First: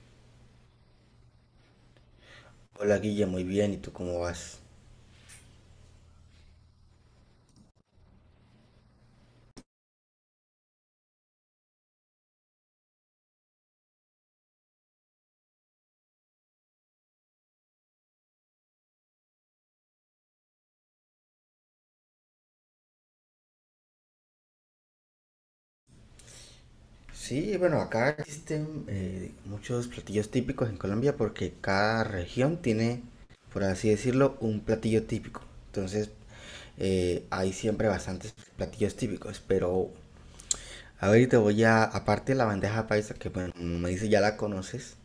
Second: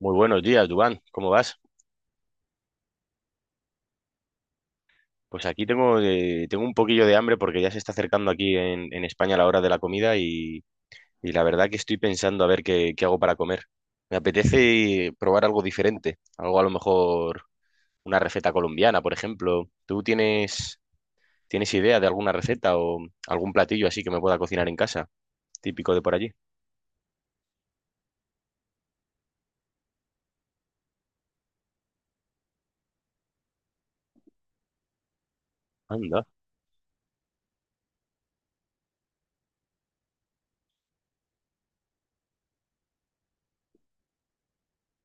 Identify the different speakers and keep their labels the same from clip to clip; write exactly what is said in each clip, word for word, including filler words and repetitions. Speaker 1: Muy buenos días, Dubán. ¿Cómo vas?
Speaker 2: Hola Guille, muy bien, ¿y tú cómo vas?
Speaker 1: Pues aquí tengo, eh, tengo un poquillo de hambre porque ya se está acercando aquí en, en España la hora de la comida y, y la verdad que estoy pensando a ver qué, qué hago para comer. Me apetece probar algo diferente, algo a lo mejor una receta colombiana, por ejemplo. ¿Tú tienes, tienes idea de alguna receta o algún platillo así que me pueda cocinar en casa, típico de por allí?
Speaker 2: Sí, bueno, acá existen eh, muchos platillos típicos en Colombia porque cada región tiene, por así decirlo, un platillo típico. Entonces,
Speaker 1: Anda.
Speaker 2: eh, hay siempre bastantes platillos típicos, pero a ver, te voy a, aparte de la bandeja paisa, que bueno, como me dice ya la conoces,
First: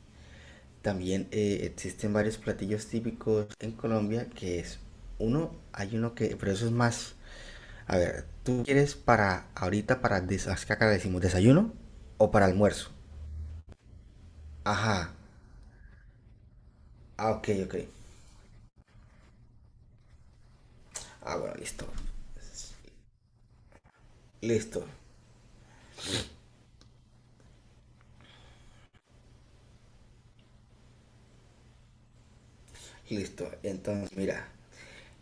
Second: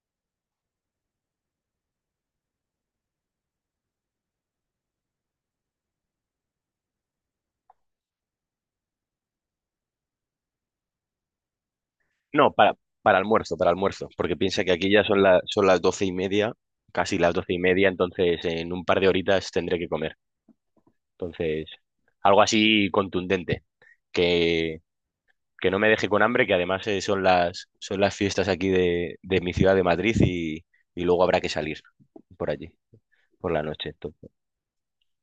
Speaker 2: también eh, existen varios platillos típicos en Colombia, que es uno, hay uno que, pero eso es más. A ver, ¿tú quieres para ahorita para des- acá acá le decimos desayuno o para
Speaker 1: No, para,
Speaker 2: almuerzo?
Speaker 1: para almuerzo, para almuerzo, porque piensa que aquí ya
Speaker 2: Ajá.
Speaker 1: son, la- son las doce y media, casi
Speaker 2: Ah,
Speaker 1: las
Speaker 2: ok,
Speaker 1: doce y
Speaker 2: ok.
Speaker 1: media, entonces en un par de horitas tendré que comer.
Speaker 2: Ah, bueno,
Speaker 1: Entonces,
Speaker 2: listo.
Speaker 1: algo así contundente, que,
Speaker 2: Listo,
Speaker 1: que no me deje con hambre, que además eh, son las, son las fiestas aquí de, de mi ciudad de Madrid y, y luego habrá que salir por allí,
Speaker 2: listo.
Speaker 1: por la noche.
Speaker 2: Entonces,
Speaker 1: Entonces,
Speaker 2: mira,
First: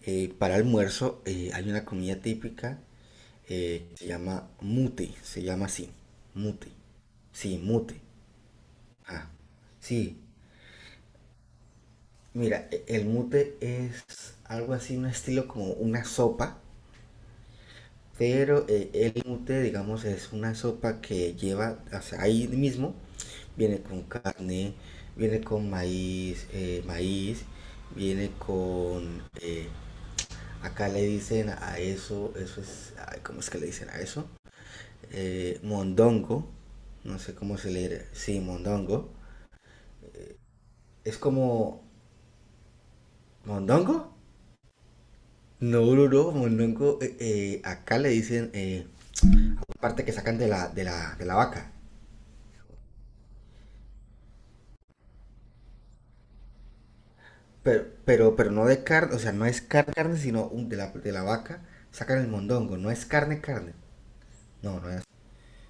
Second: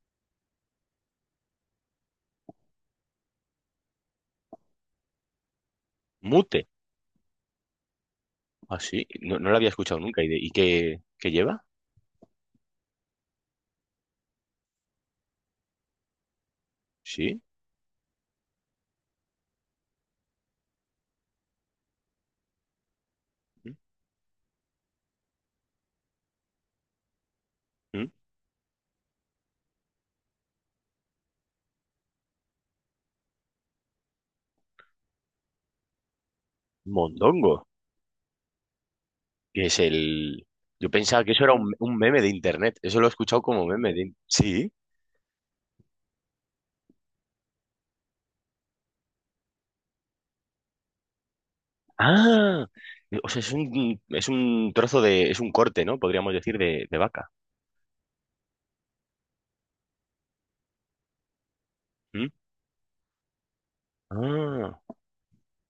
Speaker 2: eh, para almuerzo eh, hay una comida típica eh, que se llama mute, se llama así,
Speaker 1: mute,
Speaker 2: mute. Sí, mute.
Speaker 1: así,
Speaker 2: Ah,
Speaker 1: no, no lo había escuchado
Speaker 2: sí.
Speaker 1: nunca. ¿Y, de- y qué, qué lleva?
Speaker 2: Mira, e- el mute es algo así, un estilo como una sopa.
Speaker 1: Sí.
Speaker 2: Pero eh, el mute, digamos, es una sopa que lleva, o sea, ahí mismo,
Speaker 1: ¿Mm?
Speaker 2: viene con carne, viene con maíz, eh, maíz,
Speaker 1: ¿Mm?
Speaker 2: viene con, eh, acá le dicen a eso, eso es, ay, ¿cómo es que le dicen a eso? Eh, mondongo, no sé
Speaker 1: Mondongo,
Speaker 2: cómo se le dirá, sí, mondongo.
Speaker 1: que es el... Yo
Speaker 2: Es
Speaker 1: pensaba que eso era un,
Speaker 2: como,
Speaker 1: un meme de internet. Eso lo he escuchado como meme
Speaker 2: ¿mondongo?
Speaker 1: de... Sí.
Speaker 2: No, no, no, mondongo, eh, eh, acá le dicen eh, parte que sacan de la, de la, de la vaca.
Speaker 1: Ah, o sea, es un, es un trozo de... Es un corte, ¿no? Podríamos decir de, de vaca.
Speaker 2: Pero, pero, pero no de carne, o sea, no es carne, carne, sino un- de, la, de la vaca sacan el
Speaker 1: ¿Mm?
Speaker 2: mondongo, no es carne, carne.
Speaker 1: Ah.
Speaker 2: No, no es.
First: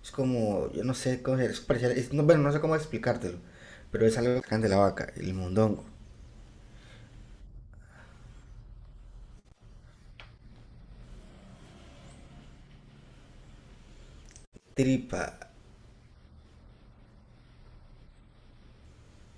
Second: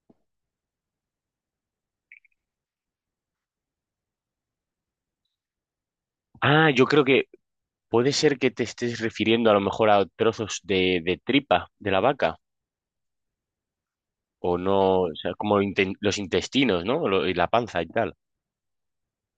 Speaker 2: Es como, yo no sé cómo es, parecer- es- no, bueno, no sé cómo explicártelo, pero es algo que sacan de la vaca, el mondongo.
Speaker 1: Ah, yo creo que puede ser que te estés refiriendo a lo mejor a trozos de, de tripa de la vaca. O no, o
Speaker 2: Tripa,
Speaker 1: sea, como inten- los intestinos, ¿no? Lo- y la panza y tal.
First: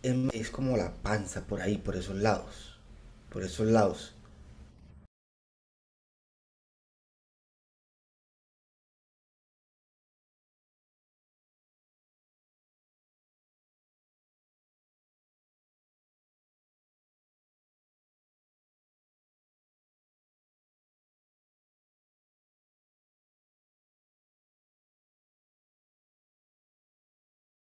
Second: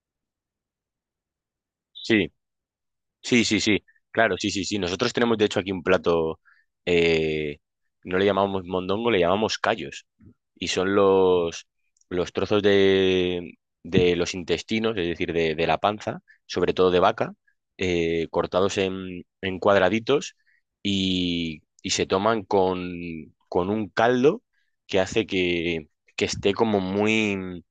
Speaker 2: em, es como la panza por ahí, por esos
Speaker 1: Sí,
Speaker 2: lados.
Speaker 1: sí,
Speaker 2: Por
Speaker 1: sí,
Speaker 2: esos
Speaker 1: sí.
Speaker 2: lados.
Speaker 1: Claro, sí, sí, sí. Nosotros tenemos de hecho aquí un plato, eh, no le llamamos mondongo, le llamamos callos. Y son los, los trozos de, de los intestinos, es decir, de, de la panza, sobre todo de vaca, eh, cortados en, en cuadraditos y, y se toman con, con un caldo que hace que, que esté como muy...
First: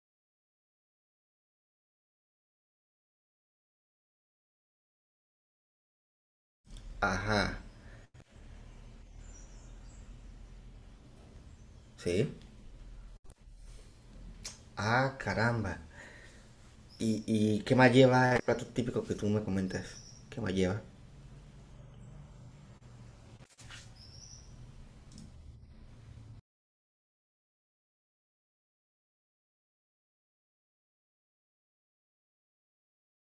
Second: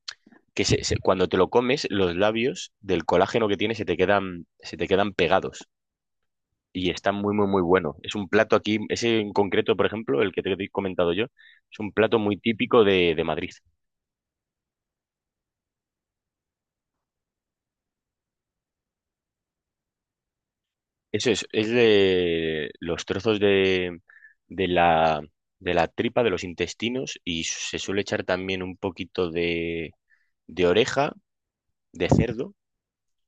Speaker 1: que se- se- cuando te lo comes, los labios del colágeno que tiene se te quedan, se te quedan pegados. Y está muy, muy,
Speaker 2: Ajá,
Speaker 1: muy bueno. Es un plato aquí, ese en concreto, por ejemplo, el que te he comentado yo, es un plato
Speaker 2: ¿sí?
Speaker 1: muy típico de de Madrid.
Speaker 2: Ah, caramba. ¿Y, y qué más lleva el plato típico que tú me comentas? ¿Qué más lleva?
Speaker 1: Eso es, es de los trozos de, de la, de la tripa, de los intestinos, y se suele echar también un poquito de, de oreja de cerdo,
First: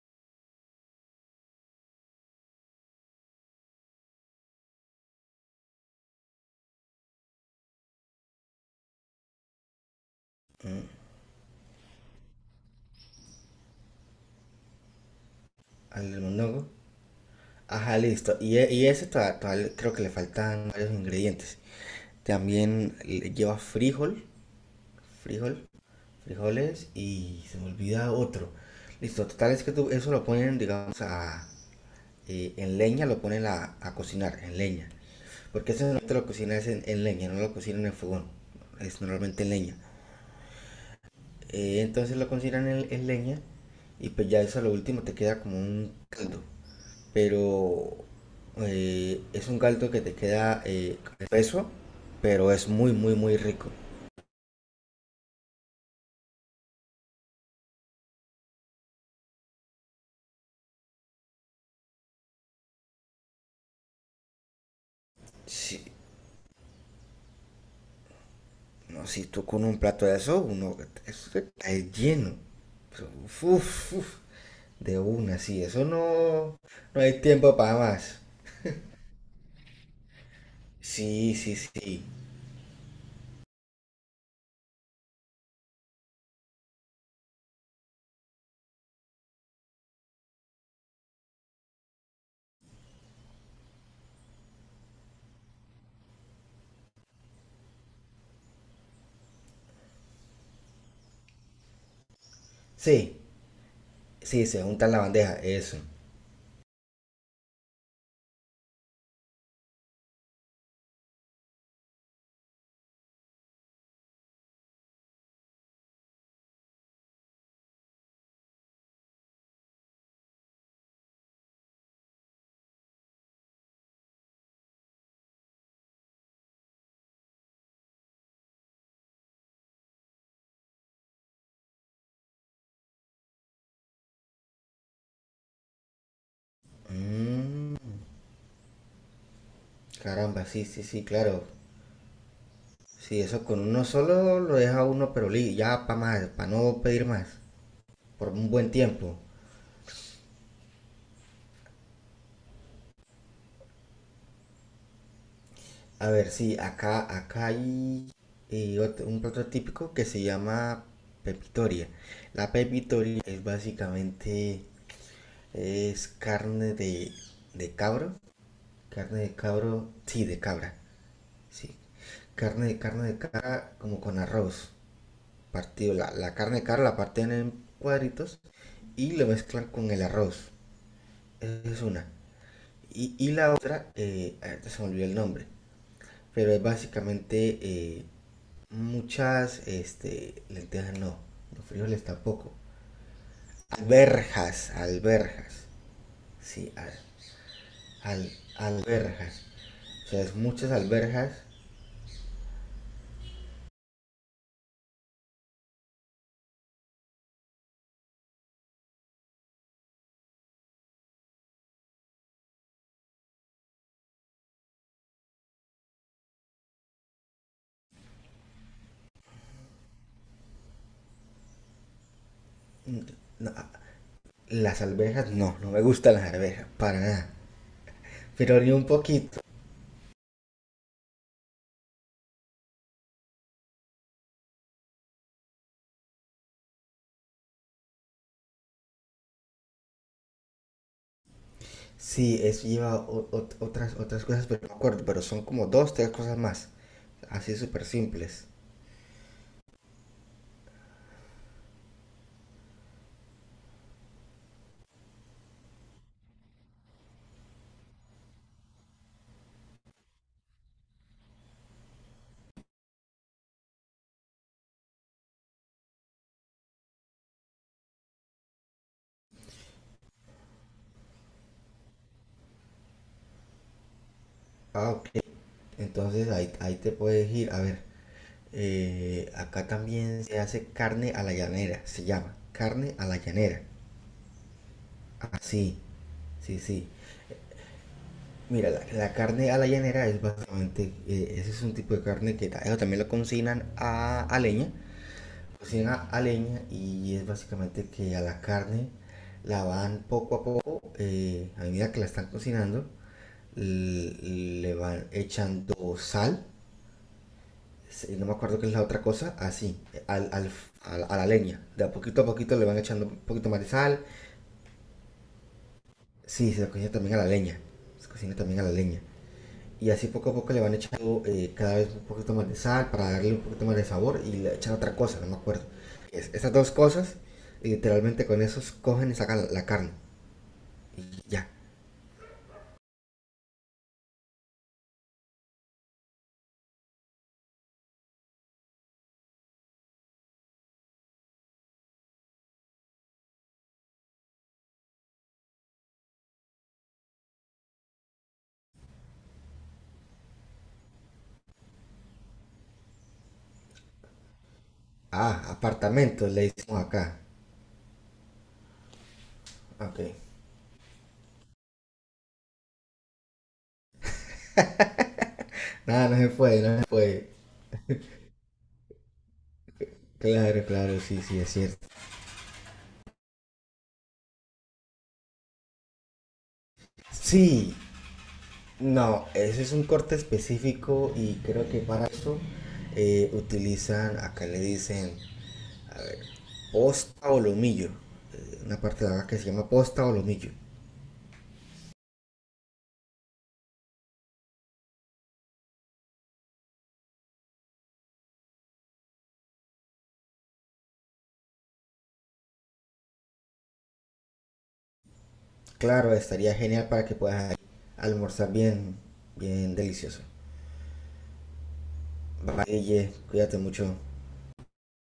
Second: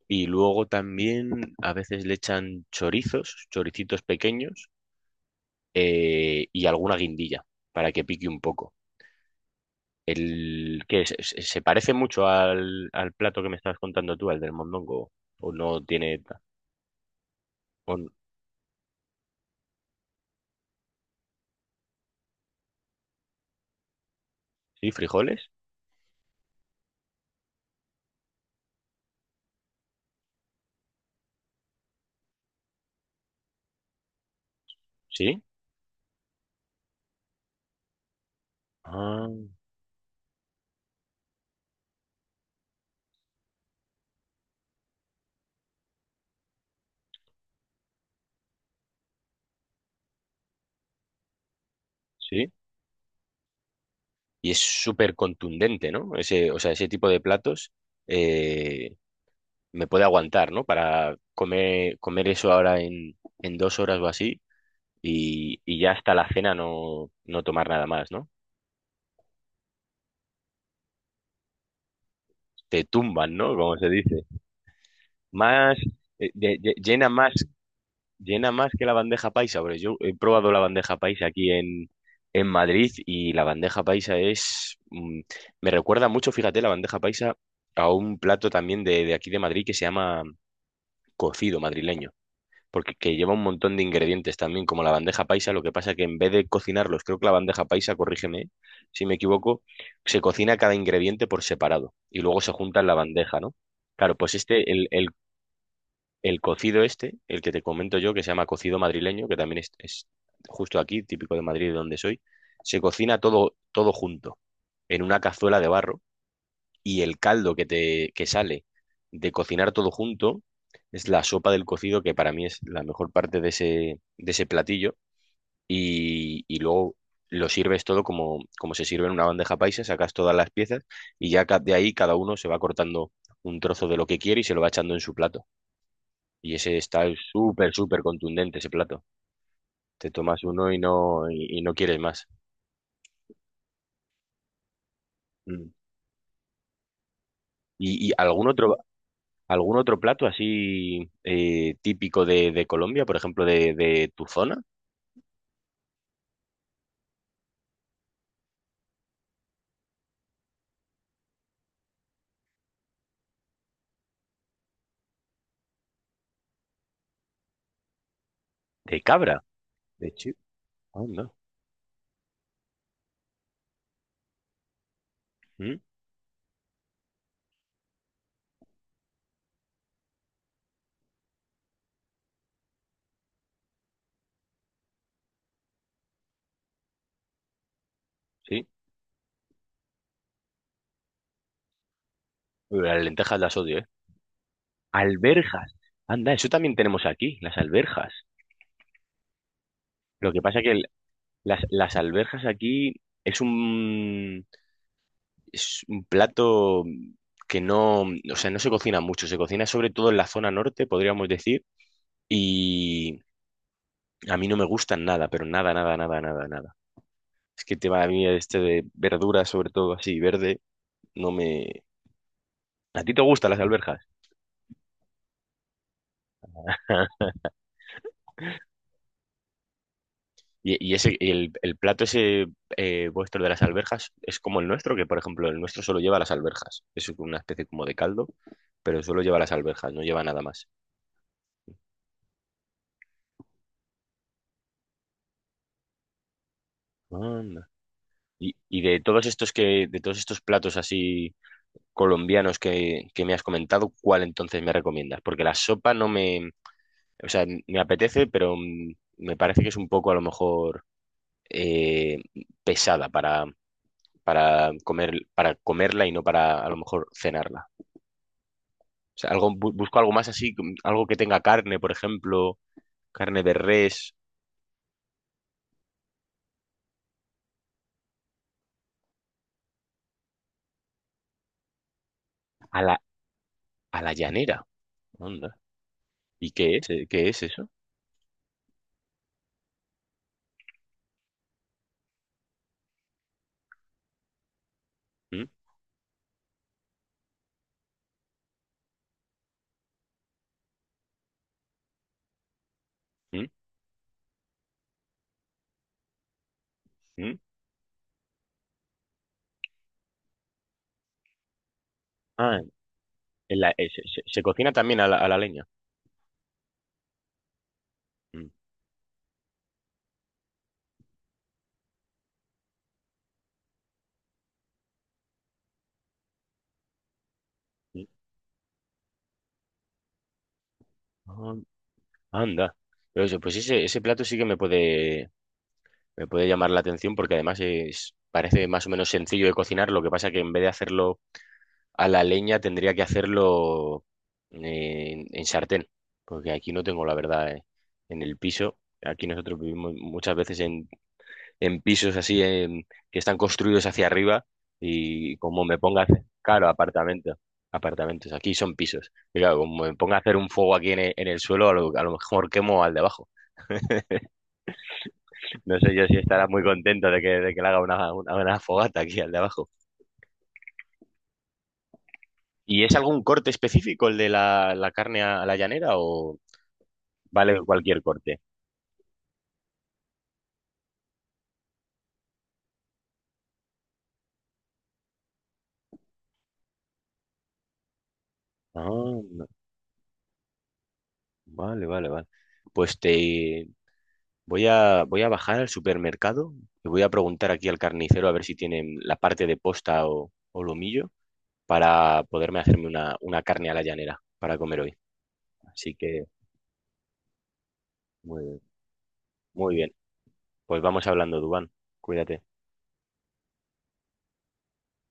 Speaker 1: y luego también a veces le echan chorizos, choricitos pequeños, eh, y alguna guindilla para que pique un poco. El, ¿qué es? ¿Se se parece mucho al, al plato que me estabas contando tú, al del mondongo? ¿O no
Speaker 2: ¿Al
Speaker 1: tiene...
Speaker 2: del
Speaker 1: ta-
Speaker 2: mondongo?
Speaker 1: o
Speaker 2: Ajá,
Speaker 1: n-
Speaker 2: listo. Y, e- y ese todavía, todavía creo que le faltan varios ingredientes. También le- lleva frijol,
Speaker 1: ¿Sí? ¿Frijoles?
Speaker 2: frijol, frijoles y se me olvida otro. Listo, total es que tú, eso lo ponen, digamos, a, eh, en leña, lo ponen a, a cocinar, en leña.
Speaker 1: ¿Sí?
Speaker 2: Porque eso normalmente lo cocinas en, en leña, no lo cocinan en fogón. Es
Speaker 1: Ah,
Speaker 2: normalmente en leña. Eh, entonces lo consideran en, en leña y pues ya eso a lo último te queda como un caldo. Pero eh, es un caldo que te queda eh, espeso, pero
Speaker 1: sí.
Speaker 2: es muy, muy, muy rico.
Speaker 1: Y es súper contundente, ¿no? Ese, o sea, ese tipo de platos eh, me puede aguantar, ¿no? Para comer, comer eso ahora en, en dos horas o así y, y
Speaker 2: Si,
Speaker 1: ya hasta la cena no, no tomar nada más, ¿no?
Speaker 2: no, si tú con un plato de eso, uno eso está lleno.
Speaker 1: Te
Speaker 2: Pero,
Speaker 1: tumban,
Speaker 2: uf,
Speaker 1: ¿no? Como se
Speaker 2: uf,
Speaker 1: dice.
Speaker 2: de una, sí,
Speaker 1: Más,
Speaker 2: eso
Speaker 1: eh, de-
Speaker 2: no,
Speaker 1: de-
Speaker 2: no
Speaker 1: Llena
Speaker 2: hay
Speaker 1: más,
Speaker 2: tiempo para más.
Speaker 1: llena más que la bandeja paisa, porque yo he probado la bandeja paisa
Speaker 2: Sí,
Speaker 1: aquí
Speaker 2: sí,
Speaker 1: en...
Speaker 2: sí.
Speaker 1: En Madrid y la bandeja paisa es... mm, me recuerda mucho, fíjate, la bandeja paisa a un plato también de, de aquí de Madrid que se llama cocido madrileño, porque que lleva un montón de ingredientes también, como la bandeja paisa, lo que pasa que en vez de cocinarlos, creo que la bandeja paisa, corrígeme si me equivoco, se cocina cada ingrediente por separado y luego se junta en la
Speaker 2: Sí,
Speaker 1: bandeja, ¿no? Claro, pues
Speaker 2: sí, se
Speaker 1: este,
Speaker 2: junta
Speaker 1: el,
Speaker 2: en la
Speaker 1: el,
Speaker 2: bandeja, eso.
Speaker 1: el cocido este, el que te comento yo, que se llama cocido madrileño, que también es, es justo aquí, típico de Madrid, de donde soy, se cocina todo, todo junto en una cazuela de barro y el caldo que te que sale de cocinar todo junto es la sopa del cocido que para mí es la mejor parte de ese, de ese platillo y, y luego lo sirves todo como, como se sirve en una bandeja paisa, sacas todas las piezas y ya ca- de ahí cada uno se va cortando un trozo de lo que quiere y se lo va echando en su plato. Y ese está súper,
Speaker 2: Mm,
Speaker 1: súper contundente ese plato. Te tomas
Speaker 2: caramba, sí,
Speaker 1: uno y
Speaker 2: sí, sí,
Speaker 1: no,
Speaker 2: claro.
Speaker 1: y, y no quieres más.
Speaker 2: Sí, eso con uno solo lo deja uno, pero li-
Speaker 1: Mm.
Speaker 2: ya para más, para no pedir más,
Speaker 1: ¿Y, y
Speaker 2: por
Speaker 1: algún
Speaker 2: un buen
Speaker 1: otro?
Speaker 2: tiempo.
Speaker 1: ¿Algún otro plato así eh, típico de, de Colombia, por ejemplo, de, de tu zona?
Speaker 2: A ver, sí, acá, acá hay y otro- un plato típico que se llama pepitoria. La pepitoria es básicamente, es carne de, de cabro,
Speaker 1: De
Speaker 2: carne de
Speaker 1: cabra,
Speaker 2: cabro,
Speaker 1: de
Speaker 2: sí,
Speaker 1: chip.
Speaker 2: de cabra,
Speaker 1: Anda.
Speaker 2: sí. Carne de carne de cabra como con arroz,
Speaker 1: ¿Mm?
Speaker 2: partido, la, la carne de cabra la parten en cuadritos y lo mezclan con el arroz. Esa es una. Y, y la otra, eh, ahorita se me olvidó el nombre, pero es básicamente eh,
Speaker 1: Sí.
Speaker 2: muchas este, lentejas, no, los frijoles tampoco.
Speaker 1: Uy, las lentejas las odio, ¿eh?
Speaker 2: Alberjas, alberjas,
Speaker 1: Alberjas. Anda, eso
Speaker 2: sí,
Speaker 1: también
Speaker 2: al,
Speaker 1: tenemos aquí, las alberjas.
Speaker 2: al- alberjas. O sea,
Speaker 1: Lo
Speaker 2: es
Speaker 1: que pasa
Speaker 2: muchas
Speaker 1: que el-
Speaker 2: alberjas.
Speaker 1: las, las alberjas aquí es un, es un plato que no, o sea, no se cocina mucho, se cocina sobre todo en la zona norte, podríamos decir, y a mí no me gustan nada, pero nada, nada, nada, nada, nada. Es que el tema mí este de verduras, sobre todo así, verde, no me... ¿A ti te gustan las alberjas?
Speaker 2: Las alberjas no, no me gustan las alberjas, para nada. Pero ni un poquito.
Speaker 1: Y, y ese, y el, el plato ese eh, vuestro de las alberjas es como el nuestro, que por ejemplo el nuestro solo lleva las alberjas. Es una especie como de caldo, pero solo lleva las alberjas, no lleva nada más.
Speaker 2: Sí, eso lleva o- o- otras, otras cosas, pero no me acuerdo, pero son como dos, tres cosas más. Así
Speaker 1: Anda.
Speaker 2: súper simples.
Speaker 1: Y, y de todos estos que, de todos estos platos así colombianos que, que me has comentado, ¿cuál entonces me recomiendas? Porque la sopa no me, o sea, me apetece, pero mm, me parece que es un poco a lo mejor, eh, pesada para, para comer, para comerla y no para a lo mejor cenarla. O sea, algo, bu- busco algo más así, com- algo que tenga carne, por ejemplo, carne de res
Speaker 2: Ah, ok. Entonces ahí, ahí te puedes ir. A ver, eh, acá también se hace carne a la llanera, se llama
Speaker 1: a
Speaker 2: carne
Speaker 1: la,
Speaker 2: a la llanera.
Speaker 1: a la llanera. Onda.
Speaker 2: Así,
Speaker 1: ¿Y
Speaker 2: sí, sí,
Speaker 1: qué
Speaker 2: sí.
Speaker 1: es? Eh, ¿Qué es eso?
Speaker 2: Mira, la, la carne a la llanera es básicamente, eh, ese es un tipo de carne que ta- eso también lo cocinan a, a leña,
Speaker 1: ¿Mm?
Speaker 2: cocinan a, a leña y es básicamente que a la carne la van poco a poco, eh, a medida que la están cocinando,
Speaker 1: ¿Mm?
Speaker 2: l- le van echando sal.
Speaker 1: ¿Mm?
Speaker 2: Sí, no me acuerdo qué es la otra cosa, así, al, al, a, la- a la leña. De a poquito a poquito
Speaker 1: Ah,
Speaker 2: le van echando un poquito más
Speaker 1: en
Speaker 2: de
Speaker 1: la- eh, se,
Speaker 2: sal.
Speaker 1: se- se cocina también a la, a la leña.
Speaker 2: Sí, se cocina también a la leña. Se cocina
Speaker 1: Mm,
Speaker 2: también a la leña. Y así poco a poco le van echando eh, cada vez un poquito más de sal para darle un poquito más de sabor y le echan otra cosa, no me acuerdo. Es- estas dos cosas, y
Speaker 1: mm.
Speaker 2: literalmente con esos cogen y sacan la, la carne. Y ya.
Speaker 1: Ah, anda. Pero eso, pues ese, ese plato sí que me puede, me puede llamar la atención porque además es, parece más o menos sencillo de cocinar, lo que pasa que en vez de hacerlo a la leña tendría que hacerlo en, en sartén, porque aquí no tengo la verdad eh, en el piso. Aquí nosotros vivimos muchas veces en, en pisos así en- que están construidos hacia arriba y
Speaker 2: Ah,
Speaker 1: como me ponga a hacer,
Speaker 2: apartamentos le
Speaker 1: claro,
Speaker 2: hicimos acá.
Speaker 1: apartamentos, apartamentos, aquí son pisos. Y claro, como me
Speaker 2: Ok.
Speaker 1: ponga a hacer un fuego aquí en el, en el suelo, a lo, a lo mejor quemo al de abajo. No sé yo
Speaker 2: Nada, no
Speaker 1: si
Speaker 2: se
Speaker 1: estará muy
Speaker 2: puede, no se
Speaker 1: contento de
Speaker 2: puede.
Speaker 1: que, de que le haga una, una, una fogata aquí al de abajo.
Speaker 2: Claro, claro, sí, sí, es cierto.
Speaker 1: ¿Y es algún corte específico el de la, la carne a, a la llanera o...? Vale
Speaker 2: Sí,
Speaker 1: cualquier corte.
Speaker 2: no, ese es un corte específico y creo que para eso eh, utilizan, acá le dicen posta o lomillo, eh, una
Speaker 1: Ah,
Speaker 2: parte de la vaca que se
Speaker 1: no.
Speaker 2: llama posta o lomillo.
Speaker 1: Vale, vale, vale. Pues te voy a voy a bajar al supermercado y voy a preguntar aquí al carnicero a ver si tienen la parte de posta o, o lomillo para poderme hacerme una, una carne a la llanera para comer hoy. Así
Speaker 2: Claro,
Speaker 1: que
Speaker 2: estaría genial para que puedas
Speaker 1: muy,
Speaker 2: almorzar
Speaker 1: bien,
Speaker 2: bien, bien
Speaker 1: muy bien.
Speaker 2: delicioso.
Speaker 1: Pues vamos hablando, Dubán. Cuídate.
Speaker 2: Bye, cuídate mucho.